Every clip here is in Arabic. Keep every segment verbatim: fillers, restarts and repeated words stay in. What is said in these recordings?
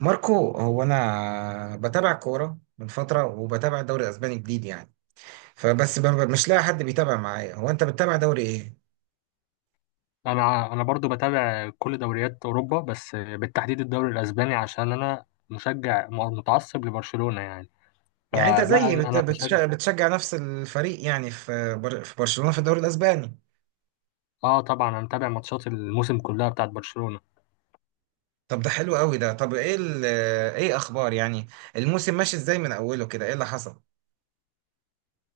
ماركو، هو انا بتابع كوره من فتره وبتابع الدوري الاسباني جديد يعني. فبس ب- ب- مش لاقي حد بيتابع معايا. هو انت بتتابع دوري ايه؟ انا انا برضو بتابع كل دوريات اوروبا، بس بالتحديد الدوري الاسباني عشان انا مشجع م- متعصب لبرشلونة يعني. يعني انت فلا، زيي انا بت- أنا بشجع. بتش- بتشجع نفس الفريق يعني، في بر- في برشلونه في الدوري الاسباني. اه، طبعا انا متابع ماتشات الموسم كلها بتاعت برشلونة. طب ده حلو قوي. ده طب ايه ال- ايه اخبار يعني، الموسم ماشي ازاي من اوله كده؟ ايه اللي حصل؟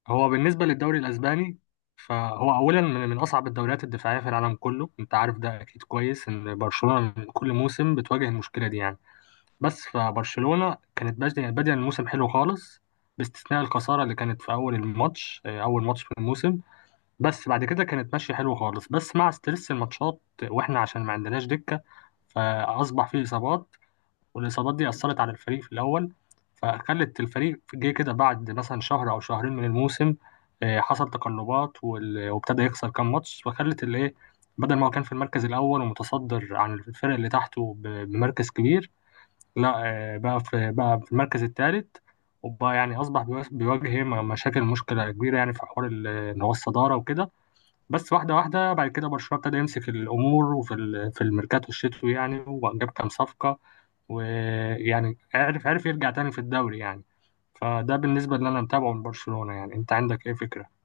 هو بالنسبة للدوري الاسباني، فهو اولا من من اصعب الدوريات الدفاعية في العالم كله. انت عارف ده اكيد كويس، ان برشلونة من كل موسم بتواجه المشكلة دي يعني. بس فبرشلونة كانت بادية بادية الموسم حلو خالص، باستثناء الخسارة اللي كانت في اول الماتش. آه، اول ماتش في الموسم. بس بعد كده كانت ماشية حلو خالص، بس مع ستريس الماتشات واحنا عشان ما عندناش دكة، فأصبح فيه إصابات، والإصابات دي أثرت على الفريق في الأول، فخلت الفريق جه كده بعد مثلا شهر أو شهرين من الموسم. آه، حصل تقلبات، وال- وابتدى يخسر كام ماتش، فخلت الإيه، بدل ما هو كان في المركز الأول ومتصدر عن الفرق اللي تحته ب- بمركز كبير، لا، آه، بقى في بقى في المركز الثالث، وبقى يعني أصبح بيواجه مشاكل مشكلة كبيرة، يعني في حوار ال- إن هو الصدارة وكده. بس واحدة واحدة بعد كده برشلونة ابتدى يمسك الأمور، وفي ال- في الميركاتو الشتوي يعني، وجاب كام صفقة، ويعني عرف عرف يرجع تاني في الدوري يعني. فده بالنسبة اللي أنا متابعه من برشلونة يعني. أنت عندك إيه فكرة؟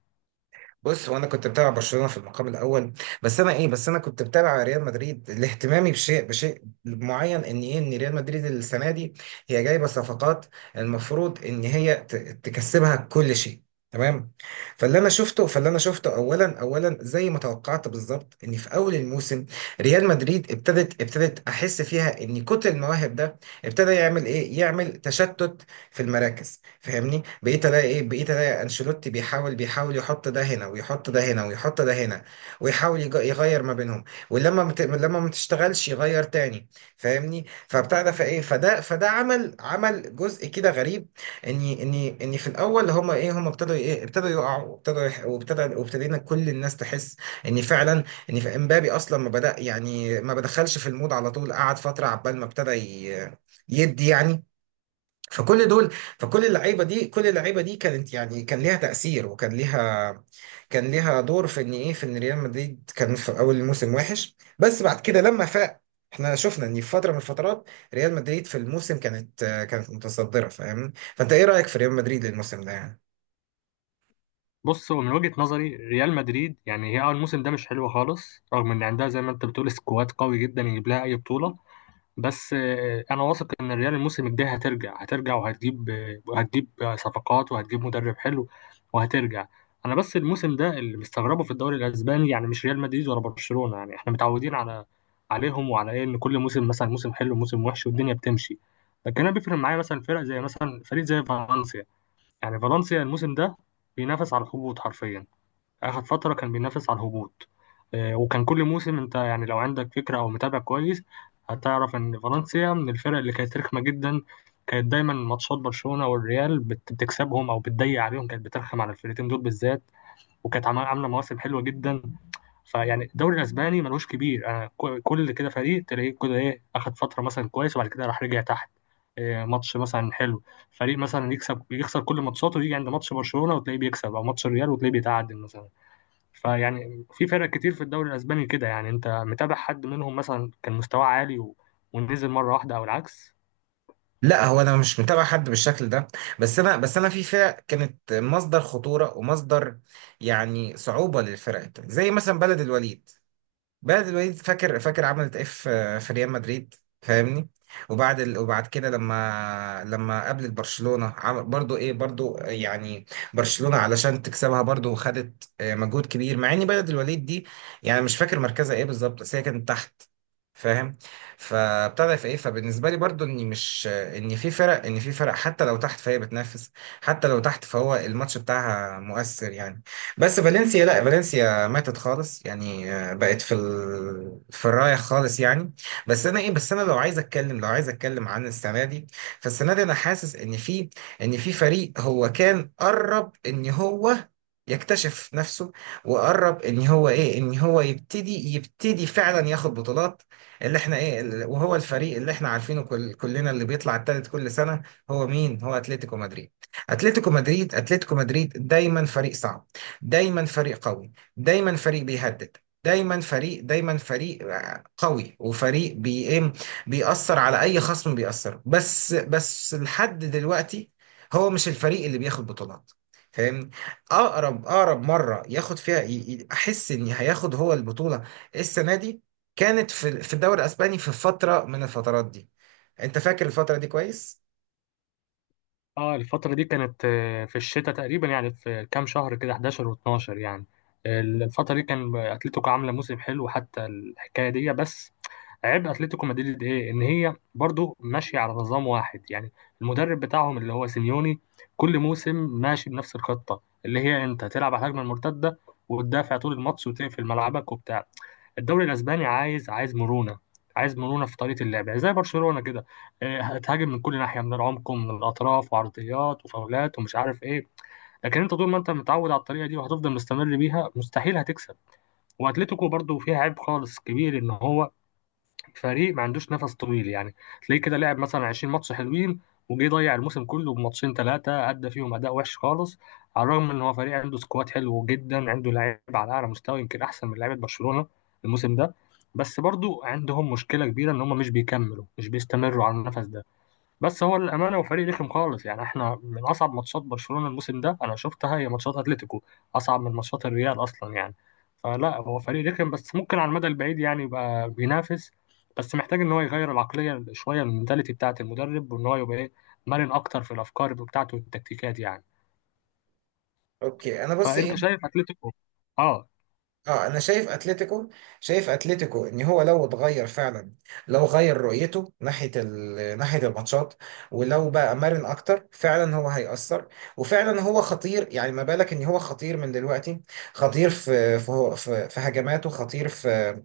بص، هو انا كنت بتابع برشلونه في المقام الاول، بس انا ايه بس انا كنت بتابع ريال مدريد لاهتمامي بشيء بشيء معين، ان ايه، ان ريال مدريد السنه دي هي جايبه صفقات المفروض ان هي ت- تكسبها كل شيء، تمام؟ فاللي انا شفته فاللي انا شفته اولا اولا، زي ما توقعت بالظبط، ان في اول الموسم ريال مدريد ابتدت ابتدت احس فيها ان كتر المواهب ده ابتدى يعمل ايه، يعمل تشتت في المراكز. فاهمني؟ بقيت الاقي ايه، بقيت الاقي انشيلوتي بيحاول بيحاول يحط ده هنا ويحط ده هنا ويحط ده هنا، ويحاول يج- يغير ما بينهم، ولما مت... لما ما تشتغلش يغير تاني. فاهمني؟ فبتاع ده، فايه، فده فده عمل، عمل جزء كده غريب. اني اني اني في الاول هما ايه، هما ابتدوا ايه، ابتدوا يقعوا وابتدوا يح... وابتدى وابتدينا كل الناس تحس ان فعلا، ان في امبابي اصلا ما بدأ يعني، ما بدخلش في المود على طول، قعد فترة عبال ما ابتدى ي... يدي يعني. فكل دول، فكل اللعيبه دي كل اللعيبه دي كانت يعني، كان ليها تاثير، وكان ليها، كان ليها دور في ان ايه، في ان ريال مدريد كان في اول الموسم وحش، بس بعد كده لما فاق احنا شفنا ان في فتره من الفترات ريال مدريد في الموسم كانت كانت متصدره. فاهمني؟ فانت ايه رايك في ريال مدريد الموسم ده يعني؟ بص، هو من وجهة نظري ريال مدريد، يعني هي أول الموسم ده مش حلوة خالص، رغم إن عندها زي ما أنت بتقول سكواد قوي جدا يجيب لها أي بطولة. بس آه، انا واثق ان الريال الموسم الجاي هترجع هترجع، وهتجيب آه، وهتجيب آه، صفقات، وهتجيب مدرب حلو، وهترجع. انا بس الموسم ده اللي مستغربه في الدوري الاسباني، يعني مش ريال مدريد ولا برشلونة، يعني احنا متعودين على عليهم وعلى ايه، ان كل موسم مثلا موسم حلو موسم وحش والدنيا بتمشي. لكن انا بيفرق معايا مثلا فرق، زي مثلا فريق زي فالنسيا. يعني فالنسيا الموسم ده بينافس على الهبوط حرفيا. آخر فترة كان بينافس على الهبوط. آه، وكان كل موسم، أنت يعني لو عندك فكرة أو متابع كويس، هتعرف إن فالنسيا من الفرق اللي كانت رخمة جدا. كانت دايما ماتشات برشلونة والريال بت- بتكسبهم أو بتضيق عليهم، كانت بترخم على الفرقتين دول بالذات، وكانت عم- عاملة مواسم حلوة جدا. فيعني الدوري الأسباني ملوش كبير. أنا ك- كل كده فريق تلاقيه كده إيه، أخد فترة مثلا كويس وبعد كده راح رجع تحت. إيه، ماتش مثلا حلو، فريق مثلا يكسب يخسر كل ماتشاته، ويجي عند ماتش برشلونة وتلاقيه بيكسب، او ماتش الريال وتلاقيه بيتعادل مثلا. فيعني في فرق كتير في الدوري الاسباني كده يعني. انت متابع حد منهم مثلا كان مستواه عالي و... ونزل مره واحده او العكس؟ لا، هو انا مش متابع حد بالشكل ده، بس انا بس انا فيفا كانت مصدر خطوره ومصدر، يعني، صعوبه للفرق التانية. زي مثلا بلد الوليد، بعد الوليد، فاكر فاكر عملت ايه في في ريال مدريد؟ فاهمني؟ وبعد ال... وبعد كده لما لما قابلت برشلونة عمل برضو ايه، برضو يعني برشلونة علشان تكسبها برضو خدت آه، مجهود كبير، مع ان بلد الوليد دي يعني مش فاكر مركزها ايه بالظبط، بس هي كانت تحت، فاهم؟ فابتدى في ايه، فبالنسبه لي برضو، اني مش ان في فرق، ان في فرق حتى لو تحت فهي بتنافس، حتى لو تحت فهو الماتش بتاعها مؤثر يعني. بس فالنسيا لا، فالنسيا ماتت خالص يعني، آه، بقت في ال... في الرايح خالص يعني. بس انا ايه بس انا لو عايز اتكلم، لو عايز اتكلم عن السنه دي، فالسنه دي انا حاسس ان في، ان في فريق هو كان قرب ان هو يكتشف نفسه، وقرب ان هو ايه، ان هو يبتدي يبتدي فعلا ياخد بطولات، اللي احنا ايه ال- وهو الفريق اللي احنا عارفينه كل كلنا، اللي بيطلع التالت كل سنه. هو مين؟ هو اتلتيكو مدريد. اتلتيكو مدريد اتلتيكو مدريد دايما فريق صعب، دايما فريق قوي، دايما فريق بيهدد، دايما فريق دايما فريق آه، قوي، وفريق بي إيه؟ بيأثر على اي خصم. بيأثر، بس بس لحد دلوقتي هو مش الفريق اللي بياخد بطولات. فاهمني؟ اقرب اقرب مره ياخد فيها ي- ي- احس ان هياخد هو البطوله السنه دي، كانت في في الدوري الاسباني في فتره من الفترات دي. انت فاكر الفتره دي كويس؟ اه، الفترة دي كانت آه، في الشتاء تقريبا، يعني في كام شهر كده، حداشر و12 يعني. آه، الفترة دي كان اتلتيكو عاملة موسم حلو حتى، الحكاية دي بس. عيب اتلتيكو مدريد ايه؟ ان هي برضو ماشية على نظام واحد يعني. المدرب بتاعهم اللي هو سيميوني كل موسم ماشي بنفس الخطة، اللي هي انت تلعب على الهجمة المرتدة وتدافع طول الماتش وتقفل ملعبك وبتاع. الدوري الاسباني عايز، عايز مرونة، عايز مرونة في طريقة اللعب، يعني زي برشلونة كده، آه، هتهاجم من كل ناحيه، من العمق ومن الاطراف وعرضيات وفاولات ومش عارف ايه. لكن انت طول ما انت متعود على الطريقه دي وهتفضل مستمر بيها، مستحيل هتكسب. واتلتيكو برضو فيها عيب خالص كبير، ان هو فريق ما عندوش نفس طويل يعني. تلاقيه كده لعب مثلا عشرين ماتش حلوين، وجه ضيع الموسم كله بماتشين ثلاثه ادى فيهم اداء وحش خالص، على الرغم ان هو فريق عنده سكواد حلو جدا، عنده لعيبه على اعلى مستوى، يمكن احسن من لعيبه برشلونه الموسم ده. بس برضو عندهم مشكله كبيره، ان هم مش بيكملوا، مش بيستمروا على النفس ده. بس هو الامانه وفريق رخم خالص، يعني احنا من اصعب ماتشات برشلونه الموسم ده انا شفتها هي ماتشات اتلتيكو، اصعب من ماتشات الريال اصلا يعني. فلا، هو فريق رخم، بس ممكن على المدى البعيد يعني يبقى بينافس. بس محتاج ان هو يغير العقليه شويه، من المنتاليتي بتاعه المدرب، وان هو يبقى ايه، مرن اكتر في الافكار بتاعته والتكتيكات يعني. اوكي، انا بص ايه. فانت شايف اتلتيكو؟ اه. اه، انا شايف اتلتيكو، شايف اتلتيكو ان هو لو اتغير فعلا، لو غير رؤيته ناحيه ال- ناحيه الماتشات، ولو بقى مرن اكتر، فعلا هو هيأثر، وفعلا هو خطير يعني. ما بالك ان هو خطير من دلوقتي؟ خطير في في في, في هجماته، خطير في،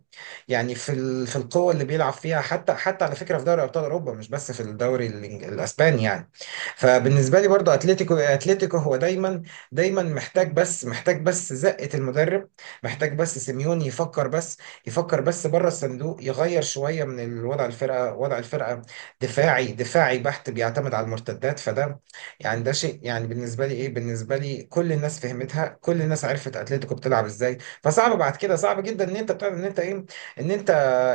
يعني في ال- في القوه اللي بيلعب فيها، حتى، حتى على فكره في دوري ابطال اوروبا، مش بس في الدوري الإنج- الاسباني يعني. فبالنسبه لي برضو، اتلتيكو اتلتيكو هو دايما، دايما محتاج، بس محتاج بس زقه المدرب، محتاج بس سيميوني يفكر بس، يفكر بس بره الصندوق، يغير شويه من الوضع الفرقه، وضع الفرقه، دفاعي دفاعي بحت بيعتمد على المرتدات، فده يعني ده شيء. يعني بالنسبه لي ايه، بالنسبه لي كل الناس فهمتها، كل الناس عرفت اتلتيكو بتلعب ازاي. فصعب بعد كده، صعب جدا ان انت بتعمل، ان انت ايه، ان انت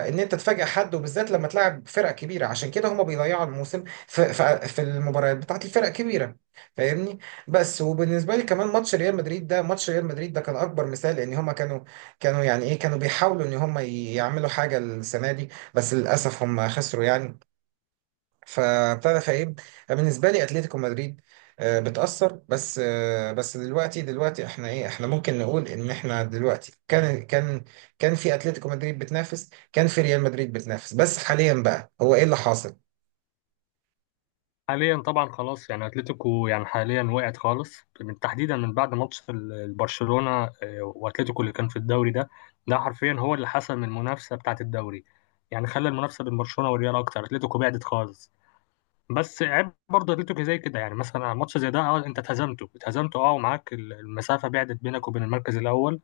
ان انت تفاجئ حد، وبالذات لما تلعب فرق كبيره. عشان كده هما بيضيعوا الموسم في في في المباريات بتاعت الفرق الكبيره. فاهمني؟ بس وبالنسبه لي كمان ماتش ريال مدريد، ده ماتش ريال مدريد ده كان اكبر مثال، لان هما كانوا كانوا يعني ايه، كانوا بيحاولوا ان هما يعملوا حاجه السنه دي، بس للاسف هما خسروا يعني. فابتدى فايه، بالنسبه لي اتلتيكو مدريد آه، بتاثر بس، آه، بس دلوقتي دلوقتي احنا ايه، احنا ممكن نقول ان احنا دلوقتي، كان كان كان في اتلتيكو مدريد بتنافس، كان في ريال مدريد بتنافس، بس حاليا بقى هو ايه اللي حاصل؟ حاليا طبعا خلاص يعني، اتلتيكو يعني حاليا وقعت خالص، من- تحديدا من بعد ماتش ال- البرشلونه. آه، واتلتيكو اللي كان في الدوري ده، ده حرفيا هو اللي حسم المنافسه بتاعه الدوري. يعني خلى المنافسه بين برشلونه والريال اكتر، اتلتيكو بعدت خالص. بس عيب برضه اتلتيكو زي كده، يعني مثلا ماتش زي ده، اه انت اتهزمته اتهزمته، اه، ومعاك ال- المسافه بعدت بينك وبين المركز الاول،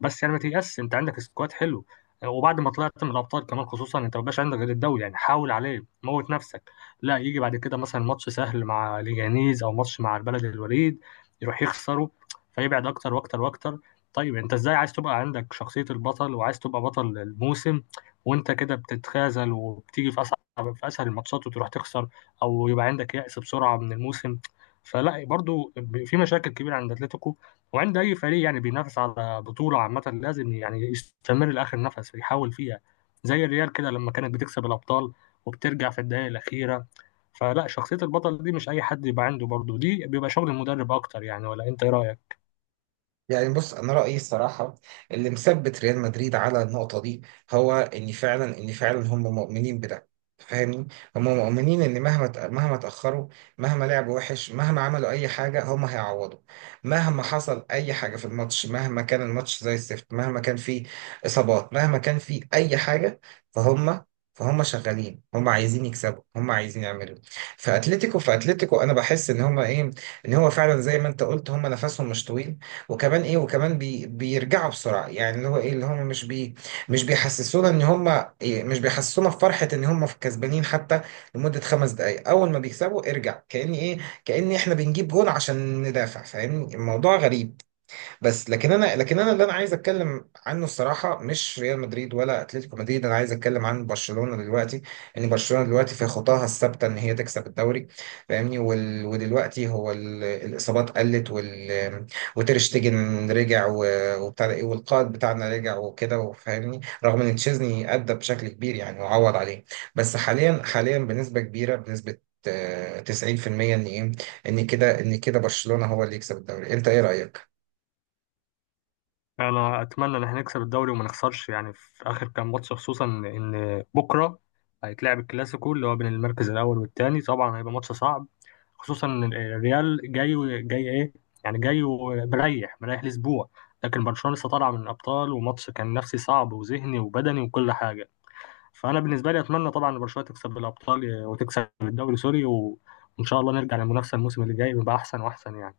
بس يعني ما تيأس. انت عندك سكواد حلو، وبعد ما طلعت من الابطال كمان، خصوصا انت ما بقاش عندك غير الدوري يعني، حاول عليه موت نفسك. لا، يجي بعد كده مثلا ماتش سهل مع ليجانيز او ماتش مع البلد الوليد، يروح يخسره، فيبعد اكتر واكتر واكتر. طيب انت ازاي عايز تبقى عندك شخصية البطل، وعايز تبقى بطل الموسم، وانت كده بتتخاذل، وبتيجي في اصعب في اسهل الماتشات وتروح تخسر، او يبقى عندك يأس بسرعة من الموسم. فلا، برضو في مشاكل كبيرة عند اتلتيكو، وعند اي فريق يعني بينافس على بطوله. عامه لازم يعني يستمر لاخر نفس يحاول فيها، زي الريال كده لما كانت بتكسب الابطال وبترجع في الدقائق الاخيره. فلا، شخصيه البطل دي مش اي حد يبقى عنده، برضه دي بيبقى شغل المدرب اكتر يعني. ولا انت ايه رايك؟ يعني بص، انا رايي الصراحه اللي مثبت ريال مدريد على النقطه دي هو ان فعلا، ان فعلا هم مؤمنين بده. فاهمني؟ هم مؤمنين ان مهما ت- مهما تاخروا، مهما لعبوا وحش، مهما عملوا اي حاجه، هم هيعوضوا. مهما حصل اي حاجه في الماتش، مهما كان الماتش زي الزفت، مهما كان فيه اصابات، مهما كان فيه اي حاجه، فهم فهم شغالين، هم عايزين يكسبوا، هم عايزين يعملوا. في اتلتيكو، في اتلتيكو انا بحس ان هم ايه، ان هو فعلا زي ما انت قلت هم نفسهم مش طويل، وكمان ايه، وكمان بي بيرجعوا بسرعه يعني، اللي هو ايه، اللي هم مش بي مش بيحسسونا ان هم إيه، مش بيحسسونا بفرحه ان هم كسبانين حتى لمده خمس دقائق. اول ما بيكسبوا ارجع كاني ايه، كاني احنا بنجيب جون عشان ندافع. فاهمني؟ الموضوع غريب. بس لكن انا لكن انا اللي انا عايز اتكلم عنه الصراحه مش ريال مدريد ولا اتلتيكو مدريد، انا عايز اتكلم عن برشلونه دلوقتي، ان برشلونه دلوقتي في خطاها الثابته ان هي تكسب الدوري. فاهمني؟ وال... ودلوقتي هو ال... الاصابات قلت، وال... وتير شتيجن رجع و... وبتاع ده ايه، والقائد بتاعنا رجع وكده، وفاهمني، رغم ان تشيزني ادى بشكل كبير يعني وعوض عليه. بس حاليا حاليا بنسبه كبيره، بنسبه آه، تسعين في المية ان ايه، ان كده ان كده برشلونه هو اللي يكسب الدوري. انت ايه رايك؟ انا اتمنى ان احنا نكسب الدوري وما نخسرش يعني، في اخر كام ماتش، خصوصا ان بكره هيتلعب الكلاسيكو، اللي هو بين المركز الاول والثاني. طبعا هيبقى ماتش صعب، خصوصا إن الريال جاي جاي ايه، يعني جاي ومريح، مريح لاسبوع، لكن برشلونة لسه طالعة من الابطال، وماتش كان نفسي صعب وذهني وبدني وكل حاجة. فانا بالنسبة لي اتمنى طبعا إن برشلونة تكسب الابطال وتكسب الدوري، سوري و... وان شاء الله نرجع للمنافسة الموسم اللي جاي، ويبقى احسن واحسن يعني.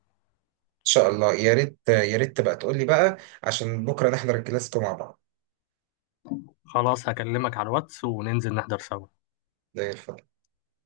ان شاء الله، يا ريت، يا ريت تبقى تقول لي بقى، عشان بكره نحضر الكلاسيكو مع بعض. خلاص، هكلمك على الواتس وننزل نحضر سوا. زي الفل.